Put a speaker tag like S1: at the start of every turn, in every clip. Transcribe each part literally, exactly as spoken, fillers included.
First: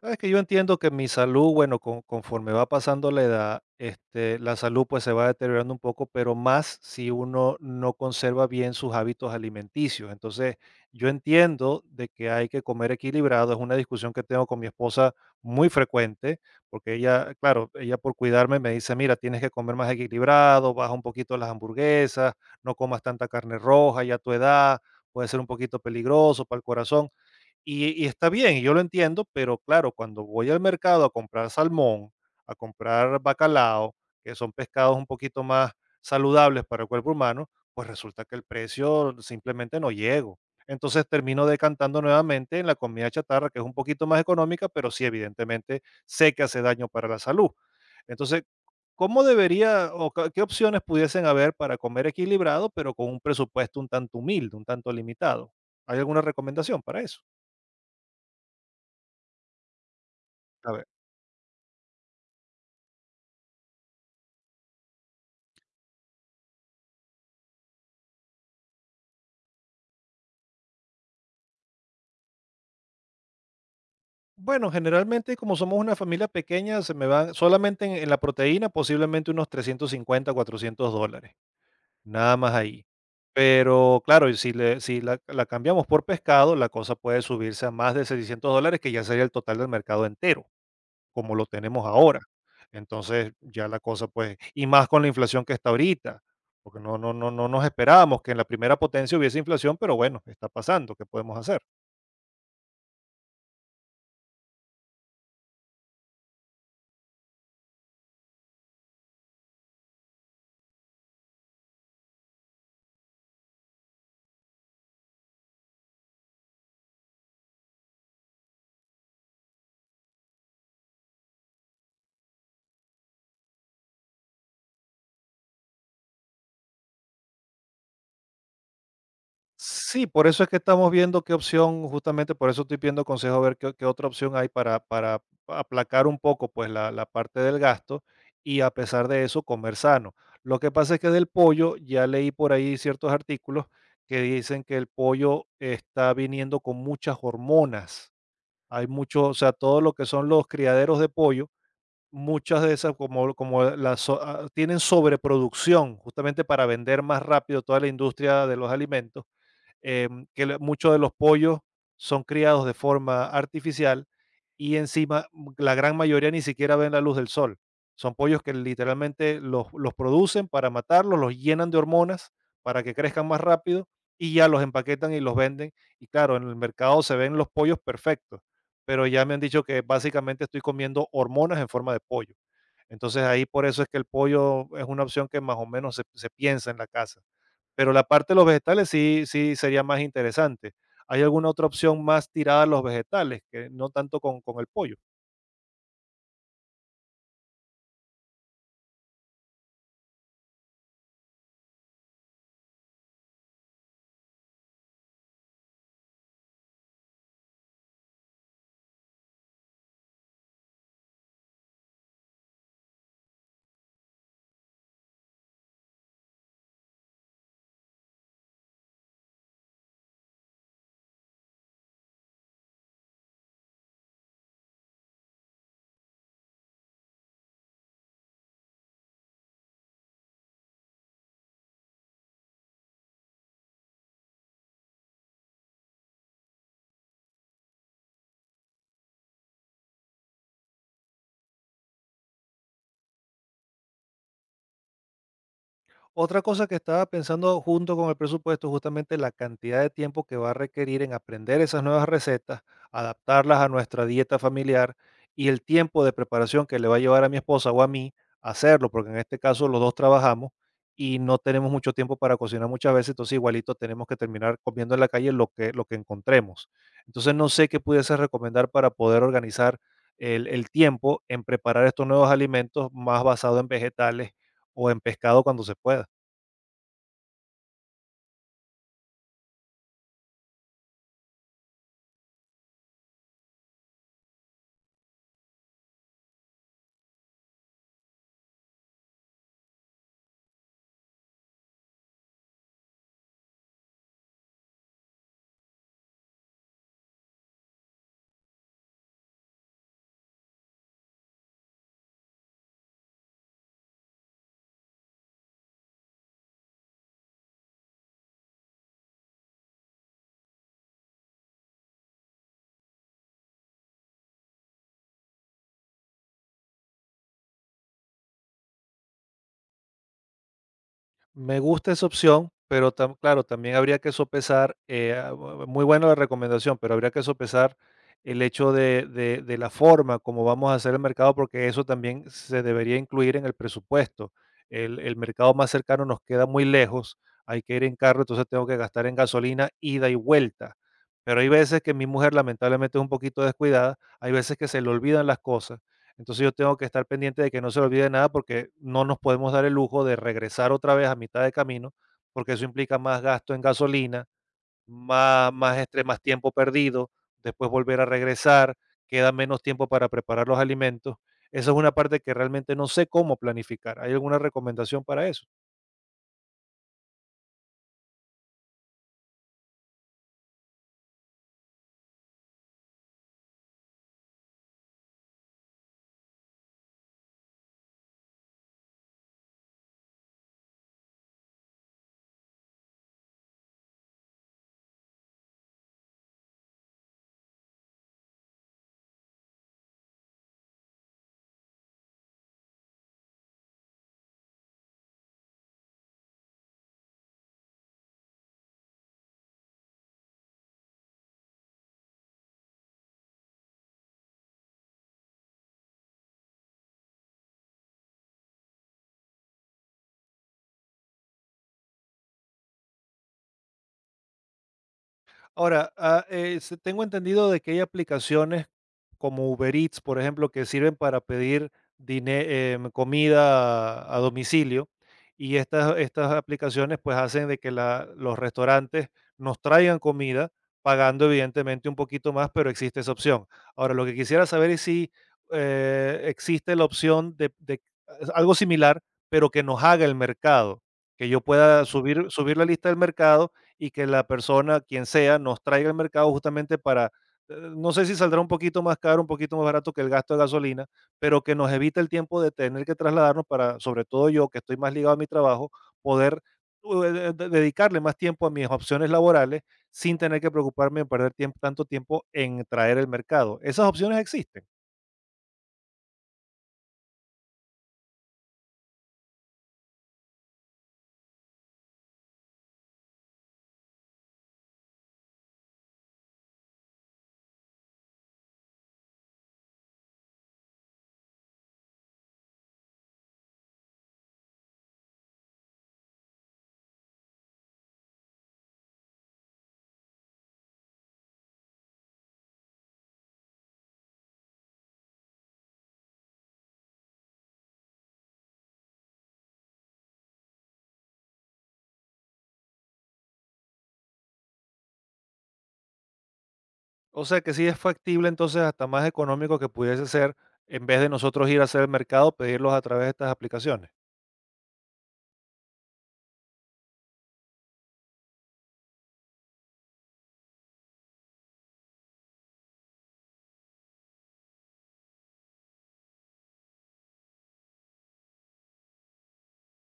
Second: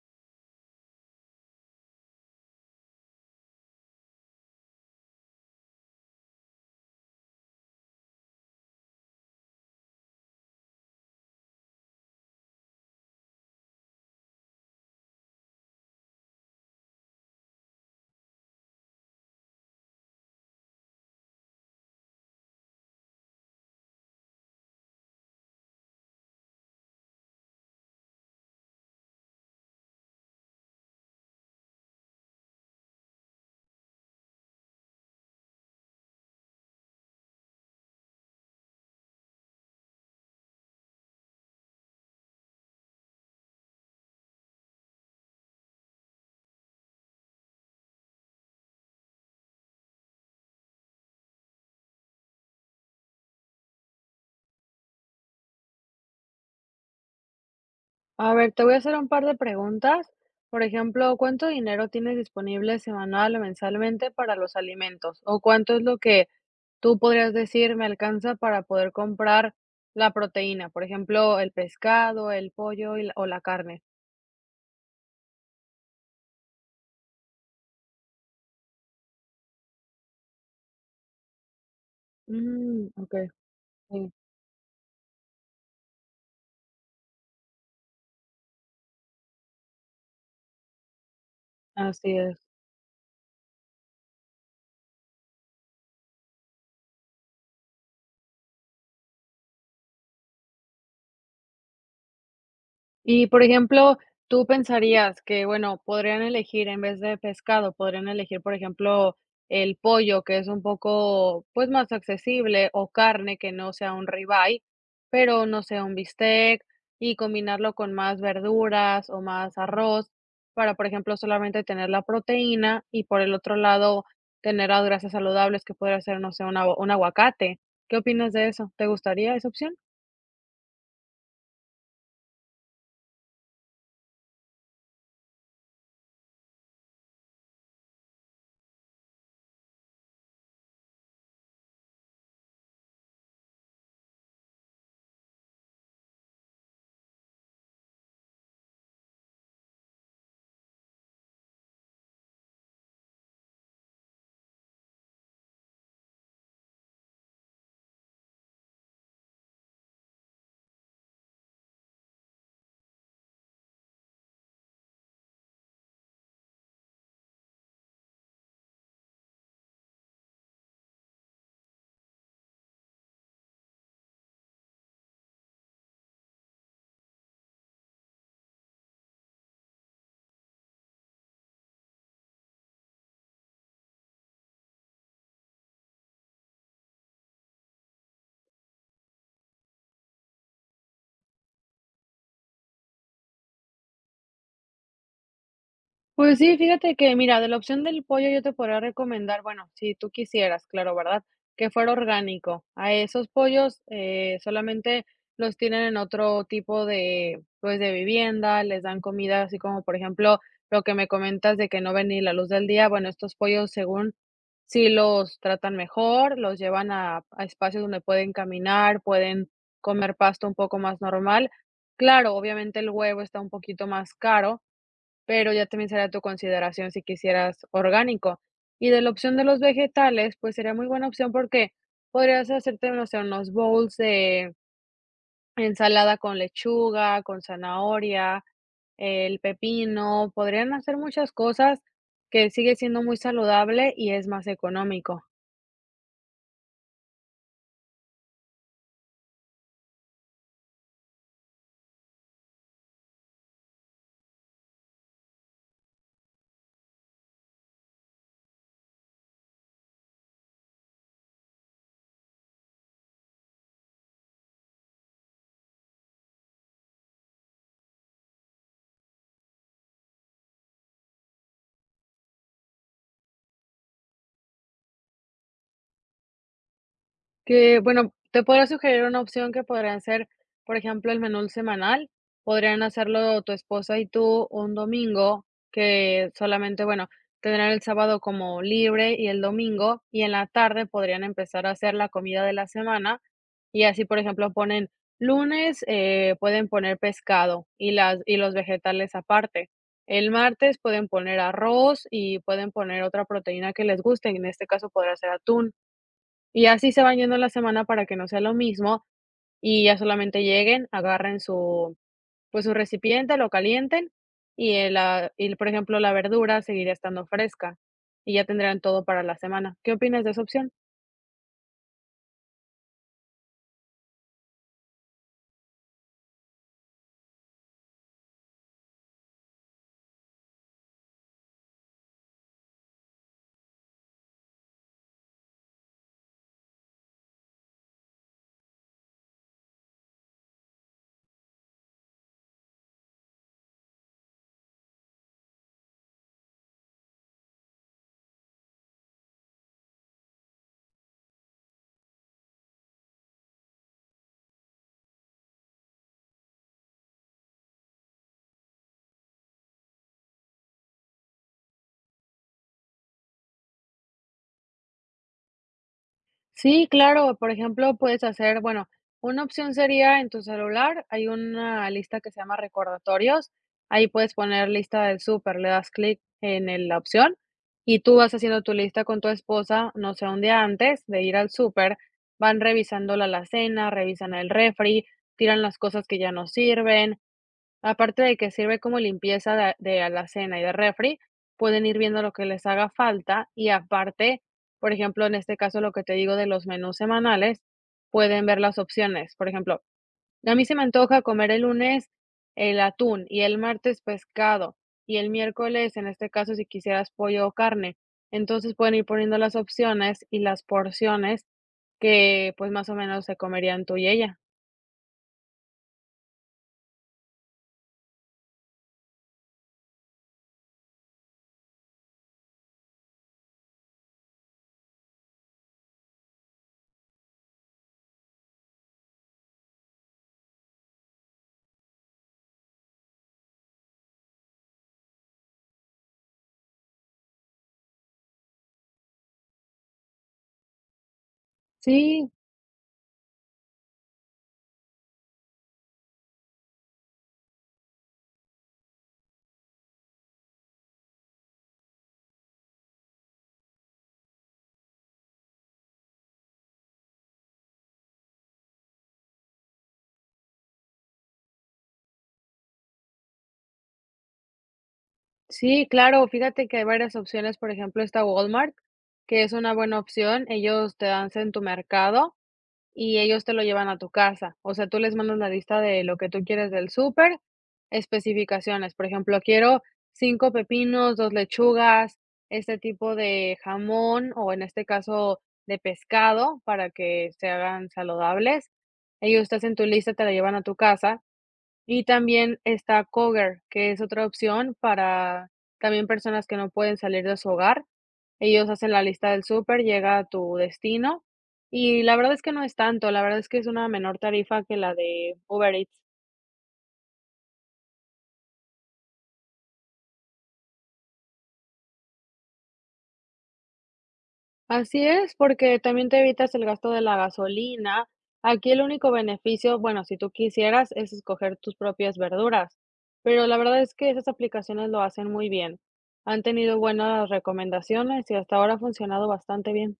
S1: Sabes que yo entiendo que mi salud, bueno, con- conforme va pasando la edad, este, la salud pues se va deteriorando un poco, pero más si uno no conserva bien sus hábitos alimenticios. Entonces, yo entiendo de que hay que comer equilibrado. Es una discusión que tengo con mi esposa muy frecuente, porque ella, claro, ella por cuidarme me dice, mira, tienes que comer más equilibrado, baja un poquito las hamburguesas, no comas tanta carne roja ya a tu edad, puede ser un poquito peligroso para el corazón. Y y está bien, y yo lo entiendo, pero claro, cuando voy al mercado a comprar salmón, a comprar bacalao, que son pescados un poquito más saludables para el cuerpo humano, pues resulta que el precio simplemente no llego. Entonces termino decantando nuevamente en la comida chatarra, que es un poquito más económica, pero sí, evidentemente, sé que hace daño para la salud. Entonces, ¿cómo debería o ca- qué opciones pudiesen haber para comer equilibrado, pero con un presupuesto un tanto humilde, un tanto limitado? ¿Hay alguna recomendación para eso?
S2: A ver, te voy a hacer un par de preguntas. Por
S1: A ver.
S2: ejemplo, ¿cuánto dinero tienes disponible semanal o mensualmente para los alimentos? ¿O cuánto es lo que tú podrías decir me alcanza para poder comprar la proteína? Por ejemplo, el pescado, el pollo y la- o la carne.
S1: Bueno, generalmente como somos una familia pequeña, se me van solamente en, en la proteína posiblemente unos trescientos cincuenta, cuatrocientos dólares, nada más ahí.
S2: Mm, ok,
S1: Pero
S2: sí,
S1: claro, y si, le, si la, la cambiamos por pescado, la cosa puede subirse a más de seiscientos dólares, que ya sería el total del mercado entero, como lo tenemos
S2: así
S1: ahora.
S2: es.
S1: Entonces ya la cosa pues, y más con la inflación que está ahorita, porque no, no, no, no nos esperábamos que en la primera potencia hubiese inflación, pero bueno, está pasando, ¿qué podemos hacer?
S2: Y, por ejemplo, tú pensarías que, bueno, podrían elegir en vez de pescado, podrían elegir, por ejemplo, el pollo, que es un poco, pues, más accesible, o carne que no sea un ribeye, pero no sea un bistec, y combinarlo con más verduras o más arroz para, por ejemplo, solamente tener la proteína y, por el otro lado, tener las grasas saludables que podría ser, no sé, un agu un aguacate. ¿Qué opinas de eso? ¿Te gustaría esa opción?
S1: Sí, por eso es que estamos viendo qué opción, justamente por eso estoy pidiendo consejo a ver qué, qué otra opción hay para, para aplacar un poco pues la, la parte del gasto y a pesar de eso comer sano. Lo que pasa es que del pollo ya leí por ahí ciertos artículos que dicen que el pollo está viniendo con muchas hormonas. Hay mucho, o sea, todo lo que son los criaderos de pollo, muchas de esas como, como las so- ah, tienen sobreproducción justamente para vender más rápido toda la industria de los alimentos em, que la- muchos de los pollos son criados de forma artificial y encima mm, la gran mayoría ni siquiera ven la luz del sol. Son pollos que literalmente los, los producen para matarlos, los llenan de hormonas para que crezcan más rápido y ya los empaquetan y los venden. Y claro, en el mercado se ven los pollos perfectos, pero ya me han dicho que básicamente estoy comiendo hormonas en forma de pollo. Entonces ahí por eso es que el pollo es una opción que más o menos se se piensa en la casa. Pero la parte de los vegetales sí sí sería más interesante. ¿Hay alguna otra opción más tirada a los vegetales, que no tanto con con el pollo?
S2: Pues sí, fíjate que, mira, de la opción del pollo yo te podría recomendar, bueno, si tú quisieras, claro, ¿verdad? Que fuera orgánico. A esos pollos eh, solamente los tienen en otro tipo de, pues, de vivienda, les dan comida, así como, por ejemplo, lo que me comentas de que no ven ni la luz del día. Bueno, estos pollos, según, si los tratan mejor, los llevan a, a espacios donde pueden caminar, pueden comer pasto un poco más normal. Claro, obviamente el huevo está un poquito más caro, pero ya también será tu consideración si quisieras orgánico. Y de la opción de los vegetales, pues sería muy buena opción porque podrías hacerte, no sé, unos bowls de ensalada con lechuga, con zanahoria, el pepino, podrían hacer muchas cosas que sigue siendo muy saludable y es más económico.
S1: Otra cosa que estaba pensando junto con el presupuesto, es justamente la cantidad de tiempo que va a requerir en aprender esas nuevas recetas, adaptarlas a nuestra dieta familiar y el tiempo de preparación que le va a llevar a mi esposa o a mí hacerlo, porque en este caso los dos trabajamos y no tenemos mucho tiempo para cocinar muchas veces, entonces igualito tenemos que terminar comiendo en la calle lo que, lo que encontremos. Entonces no sé qué pudiese recomendar para poder organizar el, el tiempo en preparar estos nuevos alimentos más basados en vegetales o en pescado cuando se pueda.
S2: Que, bueno, te podría sugerir una opción que podrían ser, por ejemplo, el menú semanal. Podrían hacerlo tu esposa y tú un domingo, que solamente, bueno, tendrán el sábado como libre y el domingo, y en la tarde podrían empezar a hacer la comida de la semana. Y así, por ejemplo, ponen lunes, eh, pueden poner pescado y las y los vegetales aparte. El martes pueden poner arroz y pueden poner otra proteína que les guste, en este caso podrá ser atún. Y así se van yendo la semana para que no sea lo mismo, y ya solamente lleguen, agarren su, pues, su recipiente, lo calienten, y el la y, por ejemplo, la verdura seguiría estando fresca, y ya tendrán todo para la semana. ¿Qué opinas de esa opción?
S1: Me gusta esa opción, pero tam- claro, también habría que sopesar, eh, ah, bu- muy buena la recomendación, pero habría que sopesar el hecho de, de- de la forma como vamos a hacer el mercado, porque eso también se debería incluir en el presupuesto. El, el mercado más cercano nos queda muy lejos, hay que ir en carro, entonces tengo que gastar en gasolina, ida y vuelta. Pero hay veces que mi mujer lamentablemente es un poquito descuidada, hay veces que se le olvidan las cosas, entonces yo tengo que estar pendiente de que no se le olvide nada porque no nos podemos dar el lujo de regresar otra vez a mitad de camino, porque eso implica más gasto en gasolina, más, más estrés, más tiempo perdido, después volver a regresar, queda menos tiempo para preparar los alimentos. Esa es una parte que realmente no sé cómo planificar. ¿Hay alguna recomendación para eso?
S2: Sí, claro, por ejemplo, puedes hacer, bueno, una opción sería en tu celular, hay una lista que se llama recordatorios, ahí puedes poner lista del súper, le das clic en el- la opción y tú vas haciendo tu lista con tu esposa, no sé, un día antes de ir al súper, van revisando la alacena, revisan el refri, tiran las cosas que ya no sirven. Aparte de que sirve como limpieza de, de alacena y de refri, pueden ir viendo lo que les haga falta y aparte, por ejemplo, en este caso lo que te digo de los menús semanales, pueden ver las opciones. Por ejemplo, a mí se me antoja comer el lunes el atún y el martes pescado y el miércoles, en este caso, si quisieras pollo o carne. Entonces pueden ir poniendo las opciones y las porciones que pues más o menos se comerían tú y ella.
S1: Ahora, ah, eh, se- tengo entendido de que hay aplicaciones como Uber Eats, por ejemplo, que sirven para pedir dine- em, comida a, a domicilio. Y estas, estas aplicaciones pues hacen de que la- los restaurantes nos traigan comida, pagando evidentemente un poquito más, pero existe esa opción. Ahora, lo que quisiera saber es si eh, existe la opción de, de algo similar, pero que nos haga el mercado, que yo pueda subir,
S2: Sí,
S1: subir la lista del mercado y que la persona, quien sea, nos traiga al mercado justamente para, eh, no sé si saldrá un poquito más caro, un poquito más barato que el gasto de gasolina, pero que nos evite el tiempo de tener que trasladarnos para, sobre todo yo, que estoy más ligado a mi trabajo, poder u- eh, de- dedicarle más tiempo a mis opciones laborales sin tener que preocuparme en perder tiemp- tanto tiempo en traer el mercado. Esas opciones existen.
S2: sí, claro, fíjate que hay varias opciones, por ejemplo, está Walmart, que es una buena opción, ellos te dan en tu mercado y ellos te lo llevan a tu casa, o sea, tú les mandas la lista de lo que tú quieres del súper, especificaciones, por ejemplo, quiero cinco pepinos, dos lechugas, este tipo de jamón o en este caso de pescado para que se hagan saludables. Ellos te hacen tu lista, te la llevan a tu casa y también está Coger, que es otra opción para también personas que no pueden salir de su hogar. Ellos hacen la lista del súper, llega a tu destino y la verdad es que no es tanto, la verdad es que es una menor tarifa que la de Uber Eats.
S1: O sea que sí es factible entonces hasta más económico que pudiese ser en vez de nosotros ir a hacer el mercado, pedirlos a través de estas aplicaciones.
S2: Así es, porque también te evitas el gasto de la gasolina. Aquí el único beneficio, bueno, si tú quisieras, es escoger tus propias verduras, pero la verdad es que esas aplicaciones lo hacen muy bien. Han tenido buenas recomendaciones y hasta ahora ha funcionado bastante bien.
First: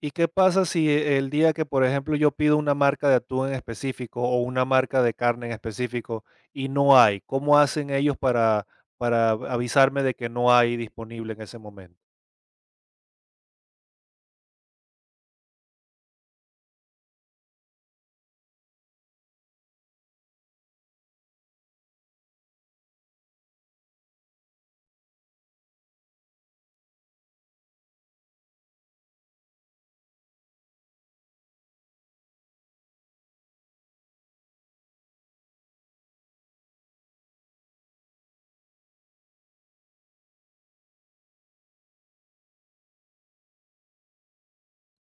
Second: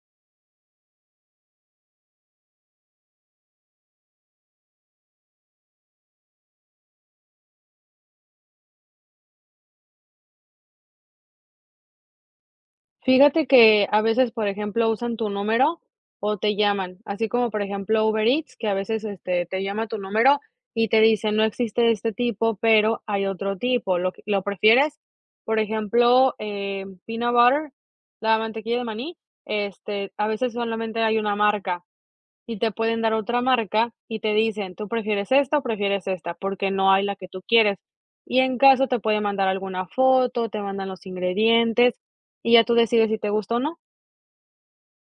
S1: ¿Y qué pasa si e, el día que, por ejemplo, yo pido una marca de atún en específico o una marca de carne en específico y no hay? ¿Cómo hacen ellos para, para avisarme de que no hay disponible en ese momento?
S2: Fíjate que a veces, por ejemplo, usan tu número o te llaman, así como, por ejemplo, Uber Eats, que a veces, este, te llama tu número y te dice: "No existe este tipo, pero hay otro tipo, ¿lo q lo prefieres?". Por ejemplo, eh, peanut butter, la mantequilla de maní, este, a veces solamente hay una marca, y te pueden dar otra marca y te dicen, tú prefieres esta o prefieres esta, porque no hay la que tú quieres. Y en caso te pueden mandar alguna foto, te mandan los ingredientes y ya tú decides si te gusta o no.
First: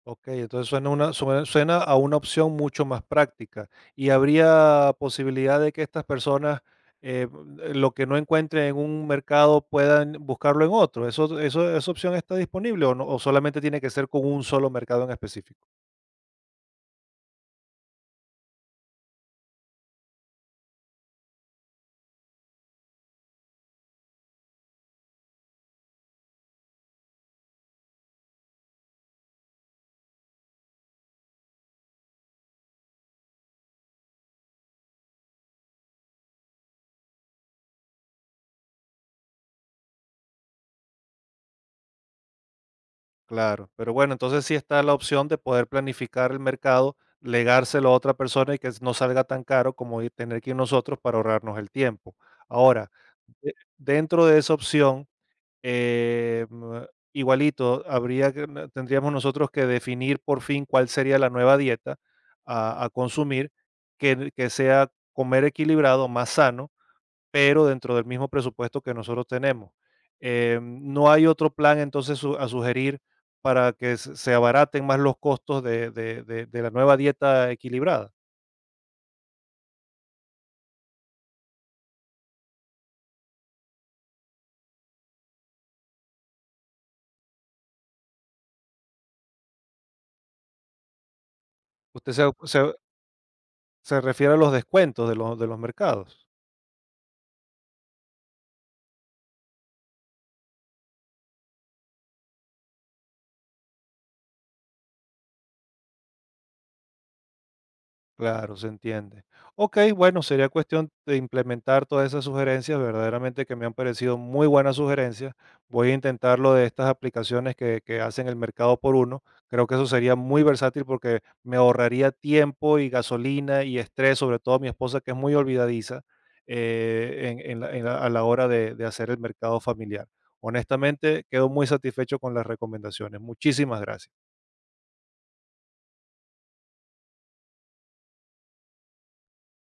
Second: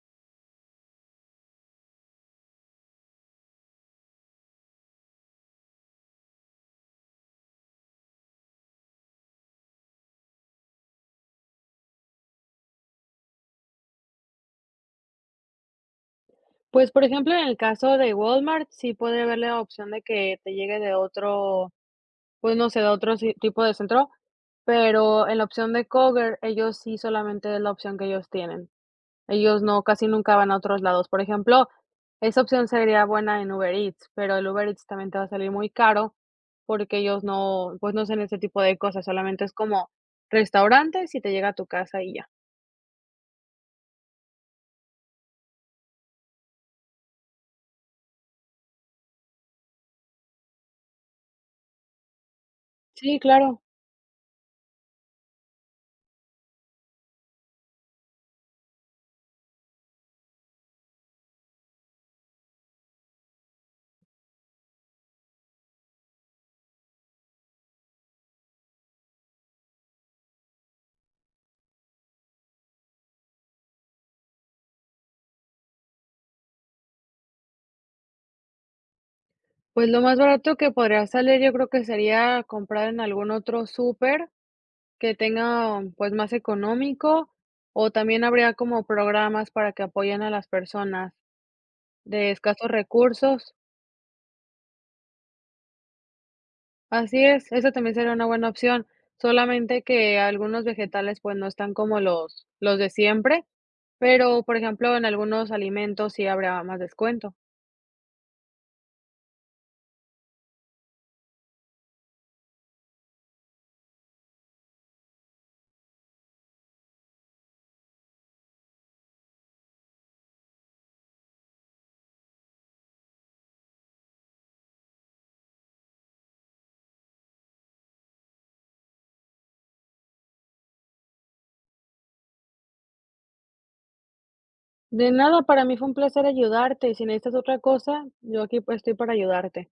S1: Ok, entonces suena, una, suena, suena a una opción mucho más práctica. ¿Y habría posibilidad de que estas personas eh, lo que no encuentren en un mercado puedan buscarlo en otro? ¿Eso, eso, Esa opción está disponible o, no, o solamente tiene que ser con un solo mercado en específico?
S2: Pues, por ejemplo, en el caso de Walmart, sí puede haber la opción de que te llegue de otro, pues no sé, de otro si- tipo de centro, pero en la opción de Kroger, ellos sí solamente es la opción que ellos tienen. Ellos no, casi nunca van a otros lados. Por ejemplo, esa opción sería buena en Uber Eats, pero el Uber Eats también te va a salir muy caro porque ellos no, pues, no hacen ese tipo de cosas, solamente es como restaurantes y te llega a tu casa y ya.
S1: Claro, pero bueno, entonces sí está la opción de poder planificar el mercado, legárselo a otra persona y que no salga tan caro como ir- tener que ir nosotros para ahorrarnos el tiempo. Ahora,
S2: Sí,
S1: de-
S2: claro.
S1: dentro de esa opción, eh, mm, igualito, habría que, na- tendríamos nosotros que definir por fin cuál sería la nueva dieta a, a consumir, que, que sea comer equilibrado, más sano pero dentro del mismo presupuesto que nosotros tenemos. Em, ¿no hay otro plan entonces su- a sugerir para que se se abaraten más los costos de, de- de- de la nueva dieta equilibrada?
S2: Pues lo más barato que podría salir, yo creo que sería comprar en algún otro súper que tenga, pues, más económico, o también habría como programas para que apoyen a las personas
S1: Usted
S2: de
S1: se,
S2: escasos
S1: se-
S2: recursos.
S1: se refiere a los descuentos de los, de los mercados.
S2: Así es, esa también sería una buena opción, solamente que algunos vegetales, pues, no están como los los de siempre, pero, por ejemplo, en algunos alimentos sí habrá más descuento.
S1: Claro, se entiende. Ok, bueno, sería cuestión de implementar todas esas sugerencias, verdaderamente que me han parecido muy buenas sugerencias. Voy a intentar lo de estas aplicaciones que, que hacen el mercado por uno. Creo que eso sería muy versátil porque me ahorraría tiempo y gasolina y estrés, sobre todo mi esposa que es muy olvidadiza eh, en- en la- en la- a la hora de, de hacer el mercado familiar. Honestamente, quedo muy satisfecho con las recomendaciones. Muchísimas gracias.
S2: De nada, para mí fue un placer ayudarte, y si necesitas otra cosa, yo aquí, pues, estoy para ayudarte.